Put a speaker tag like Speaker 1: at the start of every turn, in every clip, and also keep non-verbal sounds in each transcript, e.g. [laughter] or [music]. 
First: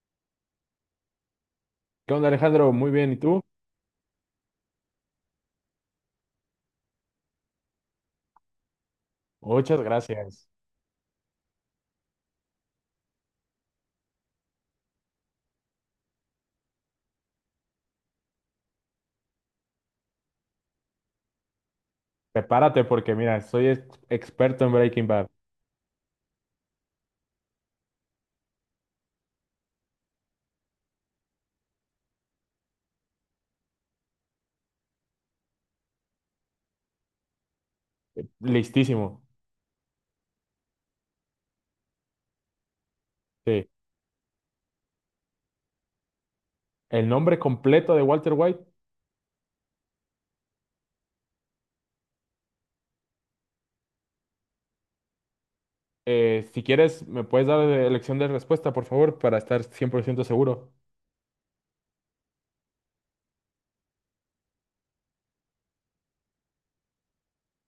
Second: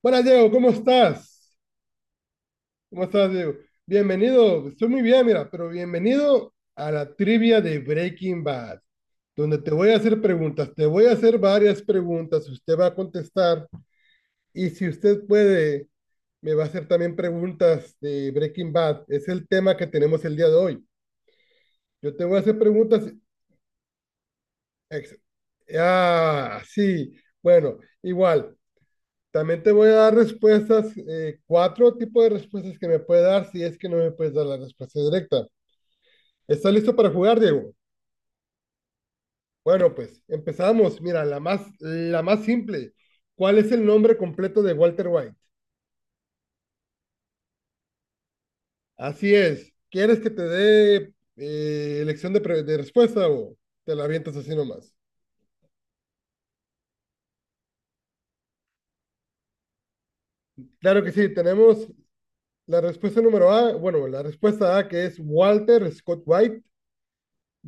Speaker 1: Buenas, Diego, ¿cómo estás?
Speaker 2: ¿Qué onda, Alejandro? Muy
Speaker 1: ¿Cómo
Speaker 2: bien, ¿y
Speaker 1: estás,
Speaker 2: tú?
Speaker 1: Diego? Bienvenido, estoy muy bien, mira, pero bienvenido a la trivia de Breaking Bad, donde te
Speaker 2: Muchas
Speaker 1: voy a hacer
Speaker 2: gracias.
Speaker 1: preguntas, te voy a hacer varias preguntas, usted va a contestar, y si usted puede, me va a hacer también preguntas de Breaking Bad, es el tema que tenemos el día de hoy. Yo te voy a hacer
Speaker 2: Prepárate
Speaker 1: preguntas.
Speaker 2: porque mira, soy experto en Breaking
Speaker 1: Ex-.
Speaker 2: Bad.
Speaker 1: Ah, sí, bueno, igual. También te voy a dar respuestas, cuatro tipos de respuestas que me puede dar si es que no me puedes dar la respuesta directa. ¿Estás listo para jugar, Diego?
Speaker 2: Listísimo.
Speaker 1: Bueno, pues empezamos. Mira, la más simple. ¿Cuál
Speaker 2: Sí.
Speaker 1: es el nombre completo de Walter White?
Speaker 2: El nombre completo de Walter White.
Speaker 1: Así es. ¿Quieres que te dé elección de, de respuesta, o te la avientas así nomás?
Speaker 2: Si quieres, me puedes dar elección de respuesta, por favor, para estar cien por ciento seguro.
Speaker 1: Claro que sí. Tenemos la respuesta número A. Bueno, la respuesta A, que es Walter Scott White.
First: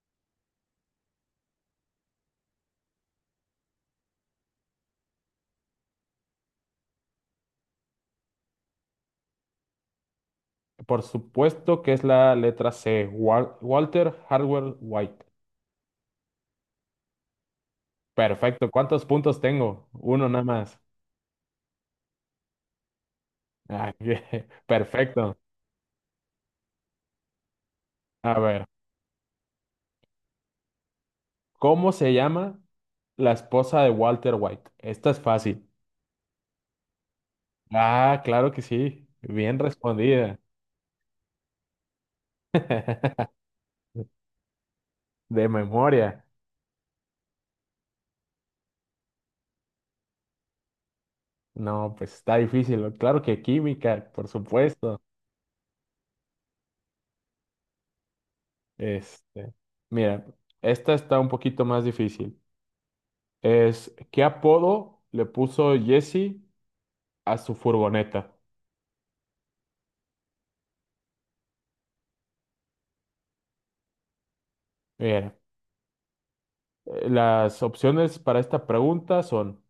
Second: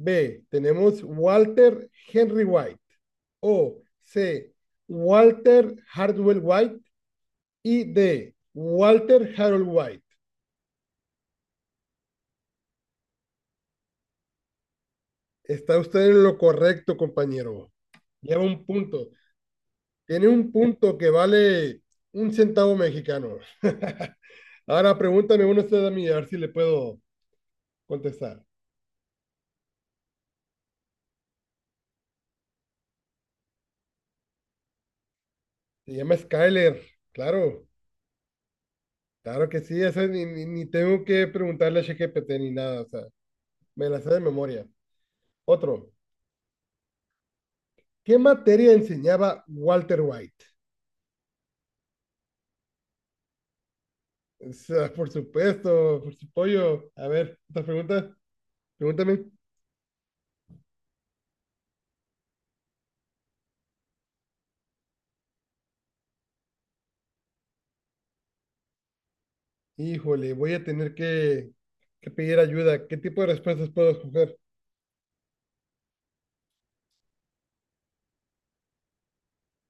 Speaker 1: B, tenemos Walter Henry White. O C, Walter Hardwell White. Y D, Walter Harold White.
Speaker 2: Por supuesto que es la letra C, Walter Hardwell White.
Speaker 1: Está usted en lo correcto, compañero. Lleva un
Speaker 2: Perfecto. ¿Cuántos
Speaker 1: punto.
Speaker 2: puntos tengo?
Speaker 1: Tiene
Speaker 2: Uno nada
Speaker 1: un
Speaker 2: más.
Speaker 1: punto que vale un centavo mexicano.
Speaker 2: Ah, [laughs]
Speaker 1: [laughs]
Speaker 2: bien.
Speaker 1: Ahora
Speaker 2: Perfecto.
Speaker 1: pregúntame uno usted a mí, a ver si le puedo
Speaker 2: A
Speaker 1: contestar.
Speaker 2: ver, ¿cómo se llama la esposa de Walter White? Esta es fácil.
Speaker 1: Se llama Skyler, claro,
Speaker 2: Ah, claro que sí.
Speaker 1: claro
Speaker 2: Bien
Speaker 1: que sí, eso ni,
Speaker 2: respondida.
Speaker 1: ni tengo que preguntarle a ChatGPT ni nada, o sea,
Speaker 2: [laughs]
Speaker 1: me la sé de memoria.
Speaker 2: De
Speaker 1: Otro,
Speaker 2: memoria.
Speaker 1: ¿qué materia enseñaba Walter White?
Speaker 2: No, pues está difícil, ¿no? Claro que química, por
Speaker 1: O sea,
Speaker 2: supuesto.
Speaker 1: por supuesto, por su pollo. A ver, otra pregunta. Pregúntame.
Speaker 2: Este, mira, esta está un poquito más difícil. Es, ¿qué apodo le puso Jesse a su furgoneta?
Speaker 1: Híjole, voy a tener que pedir ayuda. ¿Qué tipo de respuestas puedo escoger?
Speaker 2: Mira, las opciones para esta pregunta son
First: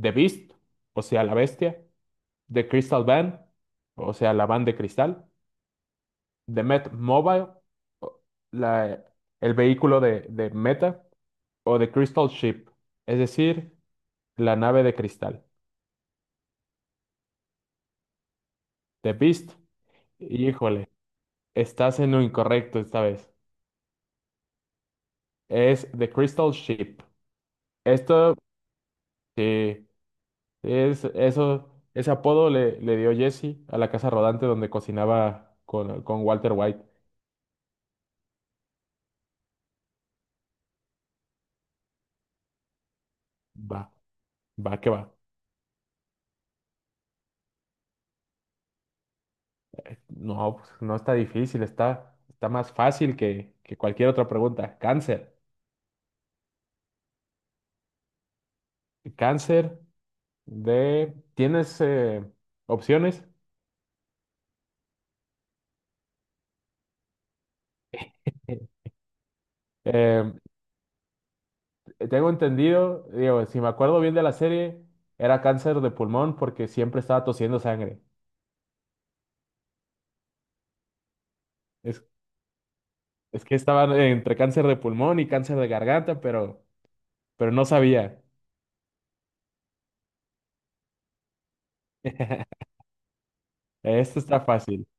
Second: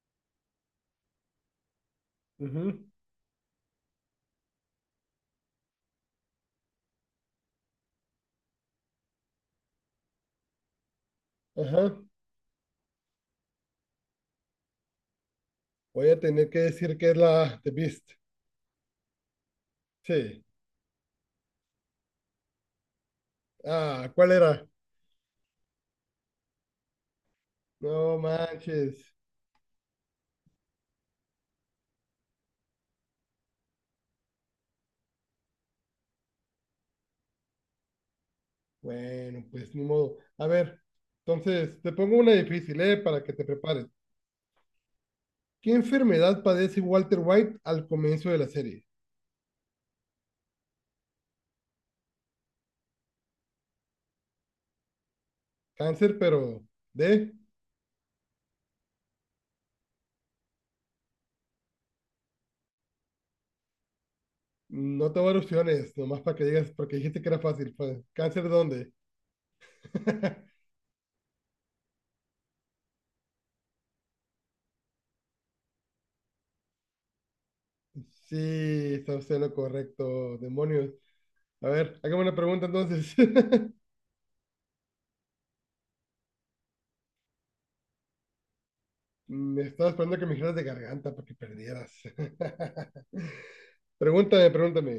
Speaker 2: The Beast, o sea, la bestia; The
Speaker 1: Ujú.
Speaker 2: Crystal Van, o sea, la van de cristal, de Met Mobile; o la- el vehículo de Meta; o
Speaker 1: Ajá.
Speaker 2: de Crystal Ship, es decir, la nave de cristal.
Speaker 1: Voy a tener que decir que es la The Beast.
Speaker 2: The Beast,
Speaker 1: Sí.
Speaker 2: híjole, estás en lo incorrecto esta vez.
Speaker 1: Ah, ¿cuál era?
Speaker 2: Es The Crystal Ship.
Speaker 1: No
Speaker 2: Esto,
Speaker 1: manches.
Speaker 2: sí, es, eso, ese apodo le, le dio Jesse a la casa rodante donde cocinaba con Walter White.
Speaker 1: Bueno, pues ni modo. A ver, entonces te pongo una difícil, ¿eh? Para que te
Speaker 2: Va,
Speaker 1: prepares.
Speaker 2: va que va.
Speaker 1: ¿Qué enfermedad padece Walter White al comienzo de la serie?
Speaker 2: No, pues, no está difícil, está, está más fácil que cualquier otra pregunta. Cáncer.
Speaker 1: Cáncer, pero de.
Speaker 2: Cáncer de... ¿Tienes opciones?
Speaker 1: No te voy a dar opciones, nomás para que digas, porque dijiste que era fácil. Pues. ¿Cáncer
Speaker 2: Eh,
Speaker 1: dónde?
Speaker 2: Eh,
Speaker 1: [laughs]
Speaker 2: tengo entendido, digo, si me acuerdo bien de la serie, era cáncer de pulmón porque siempre estaba tosiendo sangre.
Speaker 1: Sí, está usted en lo correcto, demonios. A ver,
Speaker 2: Es,
Speaker 1: hágame una pregunta entonces.
Speaker 2: es que
Speaker 1: [laughs]
Speaker 2: estaba entre cáncer de pulmón y cáncer de garganta, pero no sabía.
Speaker 1: Me estaba esperando que me dijeras de garganta para que perdieras.
Speaker 2: [laughs]
Speaker 1: [laughs]
Speaker 2: Esto está
Speaker 1: Pregúntame,
Speaker 2: fácil,
Speaker 1: pregúntame.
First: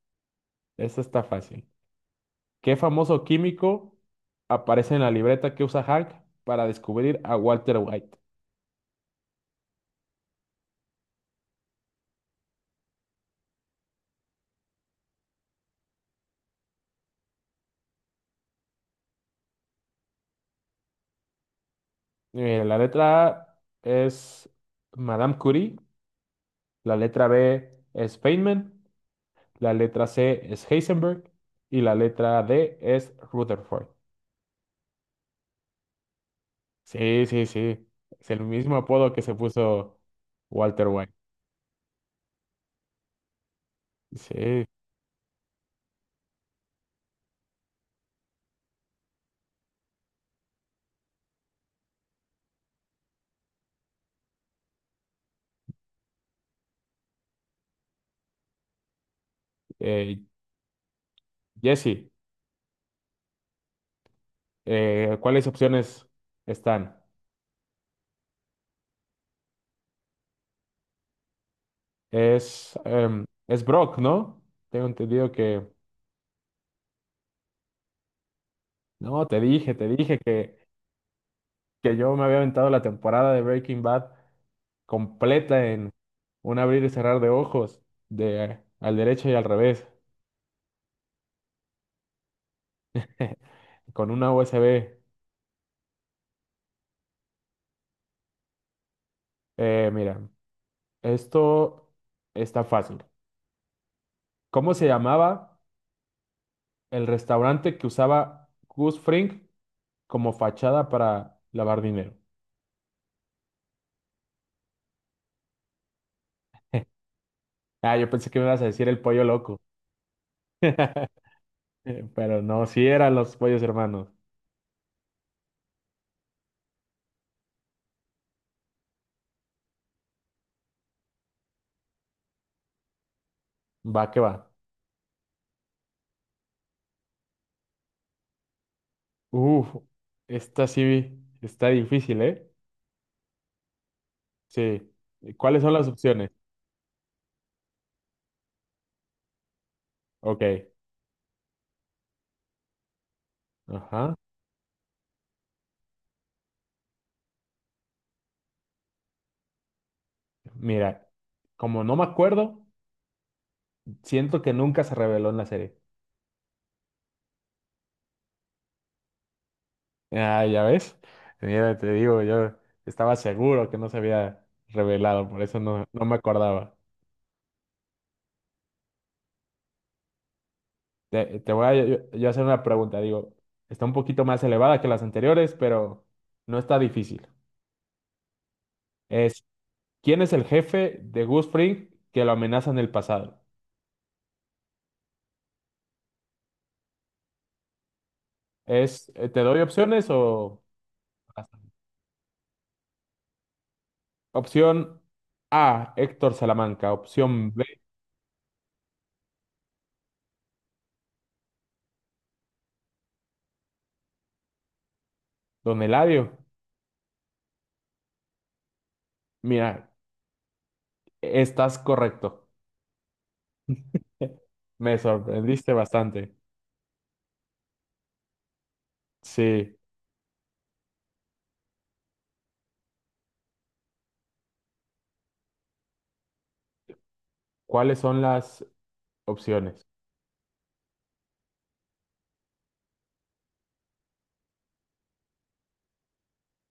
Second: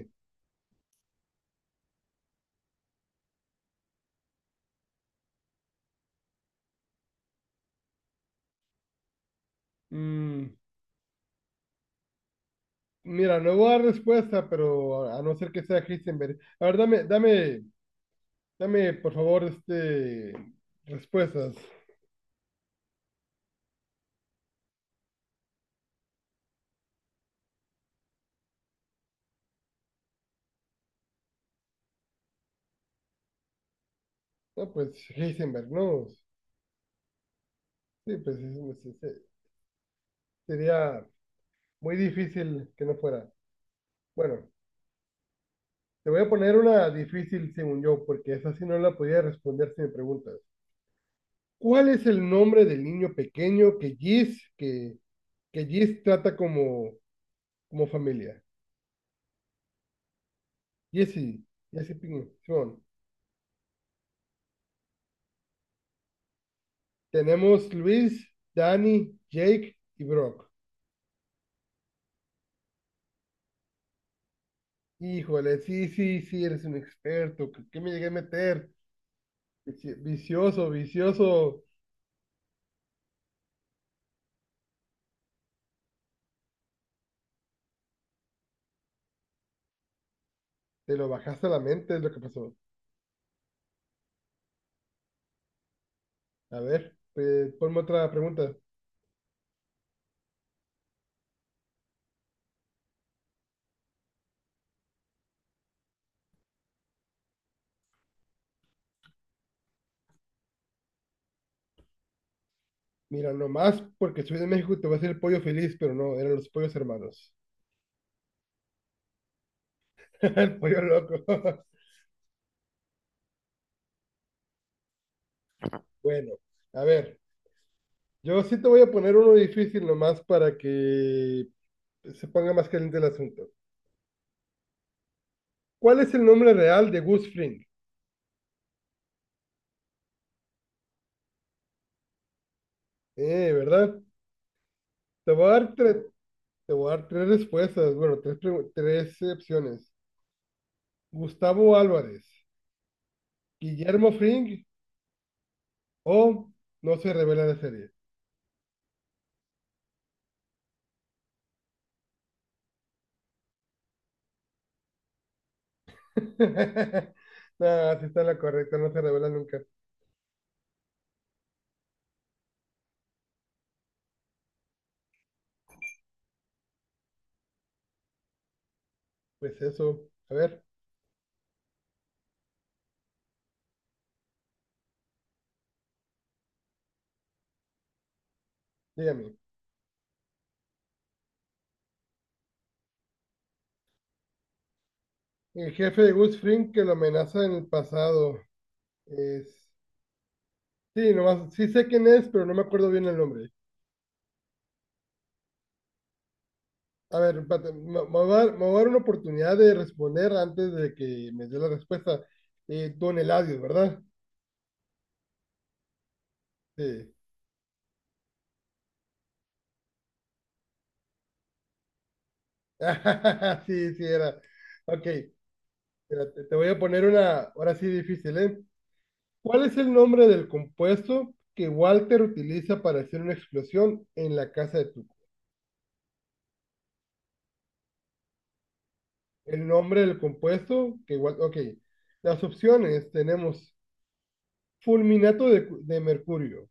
Speaker 2: esto está fácil. ¿Qué famoso químico aparece en la libreta que usa Hank para descubrir a Walter White?
Speaker 1: Mm, mira, no voy a dar respuesta, pero a no ser que sea Heisenberg. A ver, dame, dame, dame, por favor, respuestas.
Speaker 2: La letra A es Madame Curie, la letra B es Feynman, la letra C es Heisenberg y la letra D es Rutherford.
Speaker 1: No, pues Heisenberg, no.
Speaker 2: Sí, sí, sí.
Speaker 1: Sí,
Speaker 2: Es
Speaker 1: pues
Speaker 2: el
Speaker 1: sí, sí,
Speaker 2: mismo
Speaker 1: sí, sí.
Speaker 2: apodo que se puso Walter
Speaker 1: Sería
Speaker 2: White.
Speaker 1: muy difícil que no fuera. Bueno,
Speaker 2: Sí.
Speaker 1: te voy a poner una difícil según yo, porque esa sí no la podía responder si me preguntas. ¿Cuál es el nombre del niño pequeño que Giz, que Giz trata como, como familia?
Speaker 2: Eh,
Speaker 1: Jesse, Jesse
Speaker 2: Jesse.
Speaker 1: Pinkman, Simón.
Speaker 2: ¿Cuáles opciones están?
Speaker 1: Tenemos Luis, Danny, Jake y Brock.
Speaker 2: Es, em, es Brock, ¿no? Tengo entendido
Speaker 1: Híjole,
Speaker 2: que...
Speaker 1: sí, sí, sí, eres un experto. ¿Qué, qué me llegué a meter?
Speaker 2: No, te dije
Speaker 1: Vicioso, vicioso.
Speaker 2: que yo me había aventado la temporada de Breaking Bad completa en un abrir y cerrar de ojos, de al derecho y al revés.
Speaker 1: Te lo bajaste a la mente, es lo que pasó.
Speaker 2: [laughs] Con una USB.
Speaker 1: A ver, pues, ponme otra pregunta.
Speaker 2: Mira, esto está fácil. ¿Cómo se llamaba el restaurante que usaba Gus Fring como fachada para lavar dinero?
Speaker 1: Mira, nomás porque soy de México te va a hacer el pollo feliz, pero no, eran los pollos hermanos.
Speaker 2: Ah, yo pensé que me ibas a decir el pollo loco.
Speaker 1: [laughs] El pollo loco. [laughs]
Speaker 2: [laughs] Pero no, sí eran los pollos hermanos.
Speaker 1: Bueno, a ver, yo sí te voy a poner uno difícil nomás para que se ponga más caliente el asunto.
Speaker 2: Va que va.
Speaker 1: ¿Cuál es el nombre real de Gus Fring?
Speaker 2: Uf, esta sí está difícil, ¿eh?
Speaker 1: ¿Verdad?
Speaker 2: Sí.
Speaker 1: Te voy a
Speaker 2: ¿Cuáles son
Speaker 1: dar
Speaker 2: las
Speaker 1: tres,
Speaker 2: opciones?
Speaker 1: te voy a dar tres respuestas, bueno, tres, tres opciones.
Speaker 2: Ok.
Speaker 1: Gustavo Álvarez, Guillermo
Speaker 2: Ajá.
Speaker 1: Fring, o no se revela la serie.
Speaker 2: Mira, como no me acuerdo, siento que nunca se reveló en la serie.
Speaker 1: [laughs] No, sí está la correcta, no se revela nunca.
Speaker 2: Ah, ya ves. Mira, te digo, yo estaba seguro que no se había revelado, por eso no, no me acordaba.
Speaker 1: Pues eso. A ver,
Speaker 2: Te voy a yo hacer una pregunta, digo, está un poquito más elevada que las anteriores, pero no está difícil.
Speaker 1: dígame.
Speaker 2: Es, ¿quién es el jefe de Gus Fring que lo amenaza en el pasado?
Speaker 1: El jefe de Gus Fring que lo amenaza en el pasado
Speaker 2: Es, ¿te doy
Speaker 1: es...
Speaker 2: opciones o...?
Speaker 1: Sí, nomás, sí sé quién es, pero no me acuerdo bien el nombre.
Speaker 2: Opción A, Héctor Salamanca.
Speaker 1: A ver,
Speaker 2: Opción B,
Speaker 1: espérate, me voy a dar, me voy a dar una oportunidad de responder antes de que me dé la respuesta. Don Eladio, ¿verdad?
Speaker 2: Don Eladio.
Speaker 1: Sí.
Speaker 2: Mira, estás correcto.
Speaker 1: [laughs] Sí, sí era.
Speaker 2: [laughs] Me
Speaker 1: Ok,
Speaker 2: sorprendiste bastante.
Speaker 1: espérate, te voy a poner una, ahora sí difícil, ¿eh? ¿Cuál es
Speaker 2: Sí.
Speaker 1: el nombre del compuesto que Walter utiliza para hacer una explosión en la casa de Tuco?
Speaker 2: ¿Cuáles son las
Speaker 1: El
Speaker 2: opciones?
Speaker 1: nombre del compuesto que Walter... Ok, las opciones tenemos fulminato de, de mercurio,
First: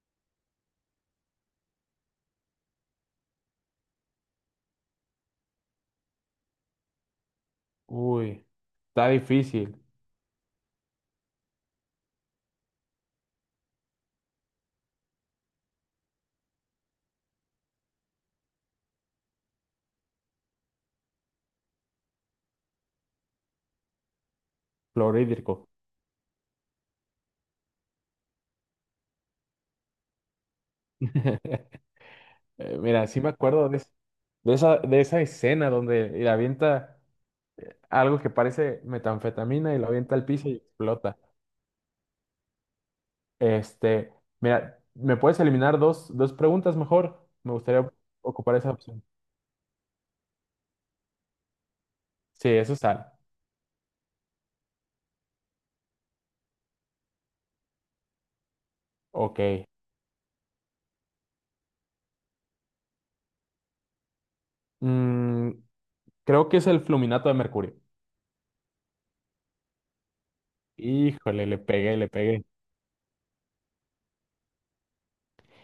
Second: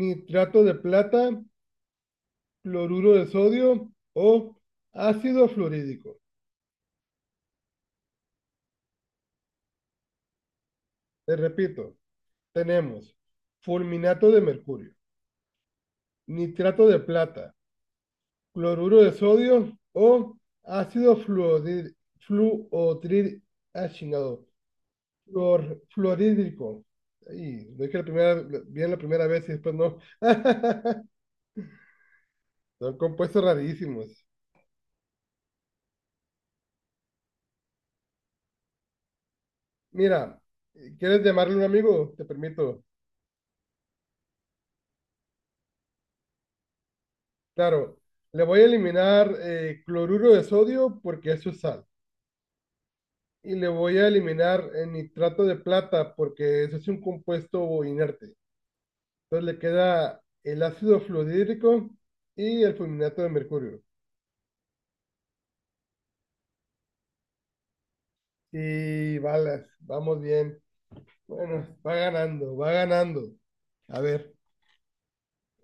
Speaker 1: nitrato de plata, cloruro de sodio o ácido fluorídrico.
Speaker 2: Uy, está difícil.
Speaker 1: Te repito, tenemos fulminato de mercurio, nitrato de plata, cloruro de sodio o ácido fluorid, fluotrid, ah, chingado,
Speaker 2: Clorhídrico.
Speaker 1: Flor, florídrico. Ahí, lo dije la primera, bien la primera vez y después no. [laughs]
Speaker 2: [laughs]
Speaker 1: Son
Speaker 2: Mira, sí me
Speaker 1: compuestos
Speaker 2: acuerdo de,
Speaker 1: rarísimos.
Speaker 2: de esa escena donde le avienta algo que parece metanfetamina y lo avienta al
Speaker 1: Mira,
Speaker 2: piso y explota.
Speaker 1: ¿quieres llamarle un amigo? Te permito.
Speaker 2: Este, mira, ¿me puedes eliminar dos, dos preguntas mejor? Me gustaría
Speaker 1: Claro, le
Speaker 2: ocupar
Speaker 1: voy a
Speaker 2: esa opción.
Speaker 1: eliminar cloruro de sodio porque eso es sal.
Speaker 2: Sí, eso es sal.
Speaker 1: Y le voy a eliminar el nitrato de plata porque eso es un compuesto inerte. Entonces le
Speaker 2: Ok.
Speaker 1: queda el ácido fluorhídrico y el fulminato de mercurio.
Speaker 2: Mm, creo que es el fluminato de mercurio.
Speaker 1: Y balas, vamos bien.
Speaker 2: Híjole, le
Speaker 1: Bueno, va
Speaker 2: pegué, le pegué.
Speaker 1: ganando, va ganando. A ver,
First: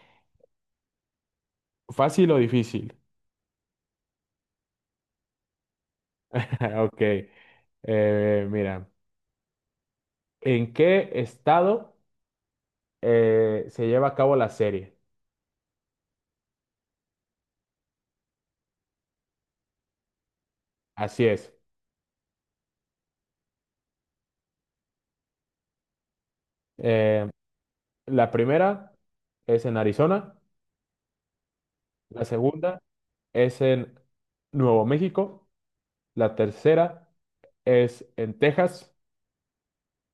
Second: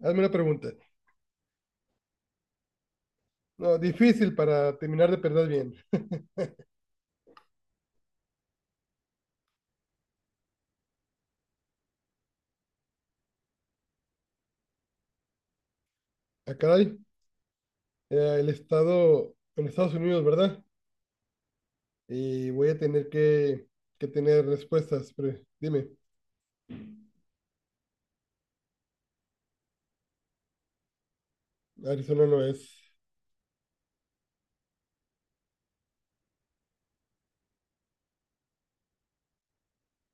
Speaker 1: hazme una pregunta.
Speaker 2: ¿Fácil o difícil?
Speaker 1: No, difícil para terminar de perder bien.
Speaker 2: [laughs] Ok, mira, ¿en qué estado se lleva a cabo la serie?
Speaker 1: Ah, caray, el estado en Estados Unidos, ¿verdad?
Speaker 2: Así es.
Speaker 1: Y voy a tener que tener respuestas. Pero dime,
Speaker 2: Eh, la primera es en Arizona, la
Speaker 1: Arizona no es.
Speaker 2: segunda es en Nuevo México, la tercera es en Texas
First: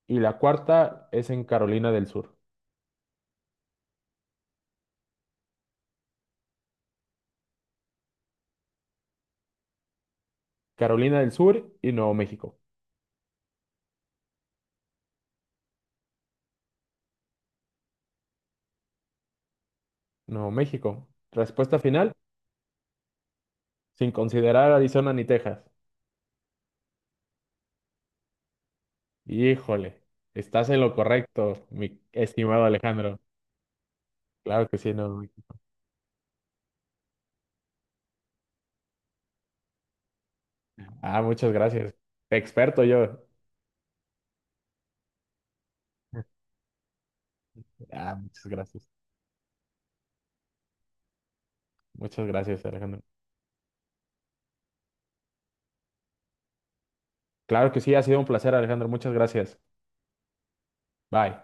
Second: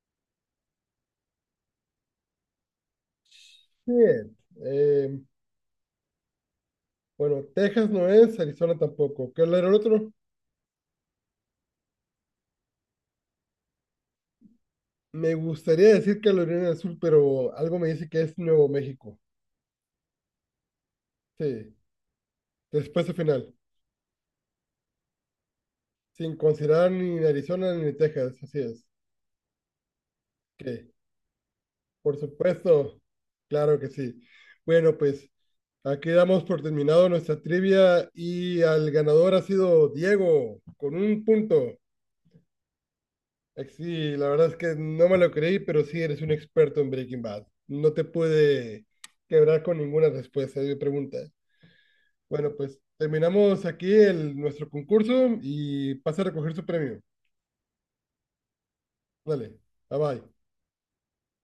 Speaker 2: y la cuarta es en Carolina del Sur.
Speaker 1: Bien. eh, bueno, Texas no es, Arizona tampoco. ¿Qué era el otro?
Speaker 2: Carolina del Sur y Nuevo México.
Speaker 1: Me gustaría decir Carolina del Sur, pero algo me dice que es Nuevo México.
Speaker 2: Nuevo México.
Speaker 1: Sí,
Speaker 2: Respuesta final,
Speaker 1: respuesta final.
Speaker 2: sin considerar Arizona ni Texas.
Speaker 1: Sin considerar ni Arizona ni Texas, así es.
Speaker 2: Híjole, estás en
Speaker 1: Que,
Speaker 2: lo correcto, mi
Speaker 1: por
Speaker 2: estimado
Speaker 1: supuesto,
Speaker 2: Alejandro.
Speaker 1: claro que sí.
Speaker 2: Claro que sí,
Speaker 1: Bueno,
Speaker 2: no.
Speaker 1: pues aquí damos por terminado nuestra trivia, y al ganador ha sido Diego con
Speaker 2: Ah,
Speaker 1: un
Speaker 2: muchas
Speaker 1: punto.
Speaker 2: gracias. Experto yo.
Speaker 1: Sí, la verdad es que no me lo creí, pero sí eres un experto en Breaking Bad. No te
Speaker 2: Ah, muchas
Speaker 1: pude
Speaker 2: gracias.
Speaker 1: quebrar con ninguna respuesta de mi pregunta.
Speaker 2: Muchas
Speaker 1: Bueno,
Speaker 2: gracias,
Speaker 1: pues
Speaker 2: Alejandro.
Speaker 1: terminamos aquí el, nuestro concurso y pasa a recoger su premio.
Speaker 2: Claro que sí, ha sido un placer, Alejandro. Muchas
Speaker 1: Dale,
Speaker 2: gracias.
Speaker 1: bye bye.
Speaker 2: Bye.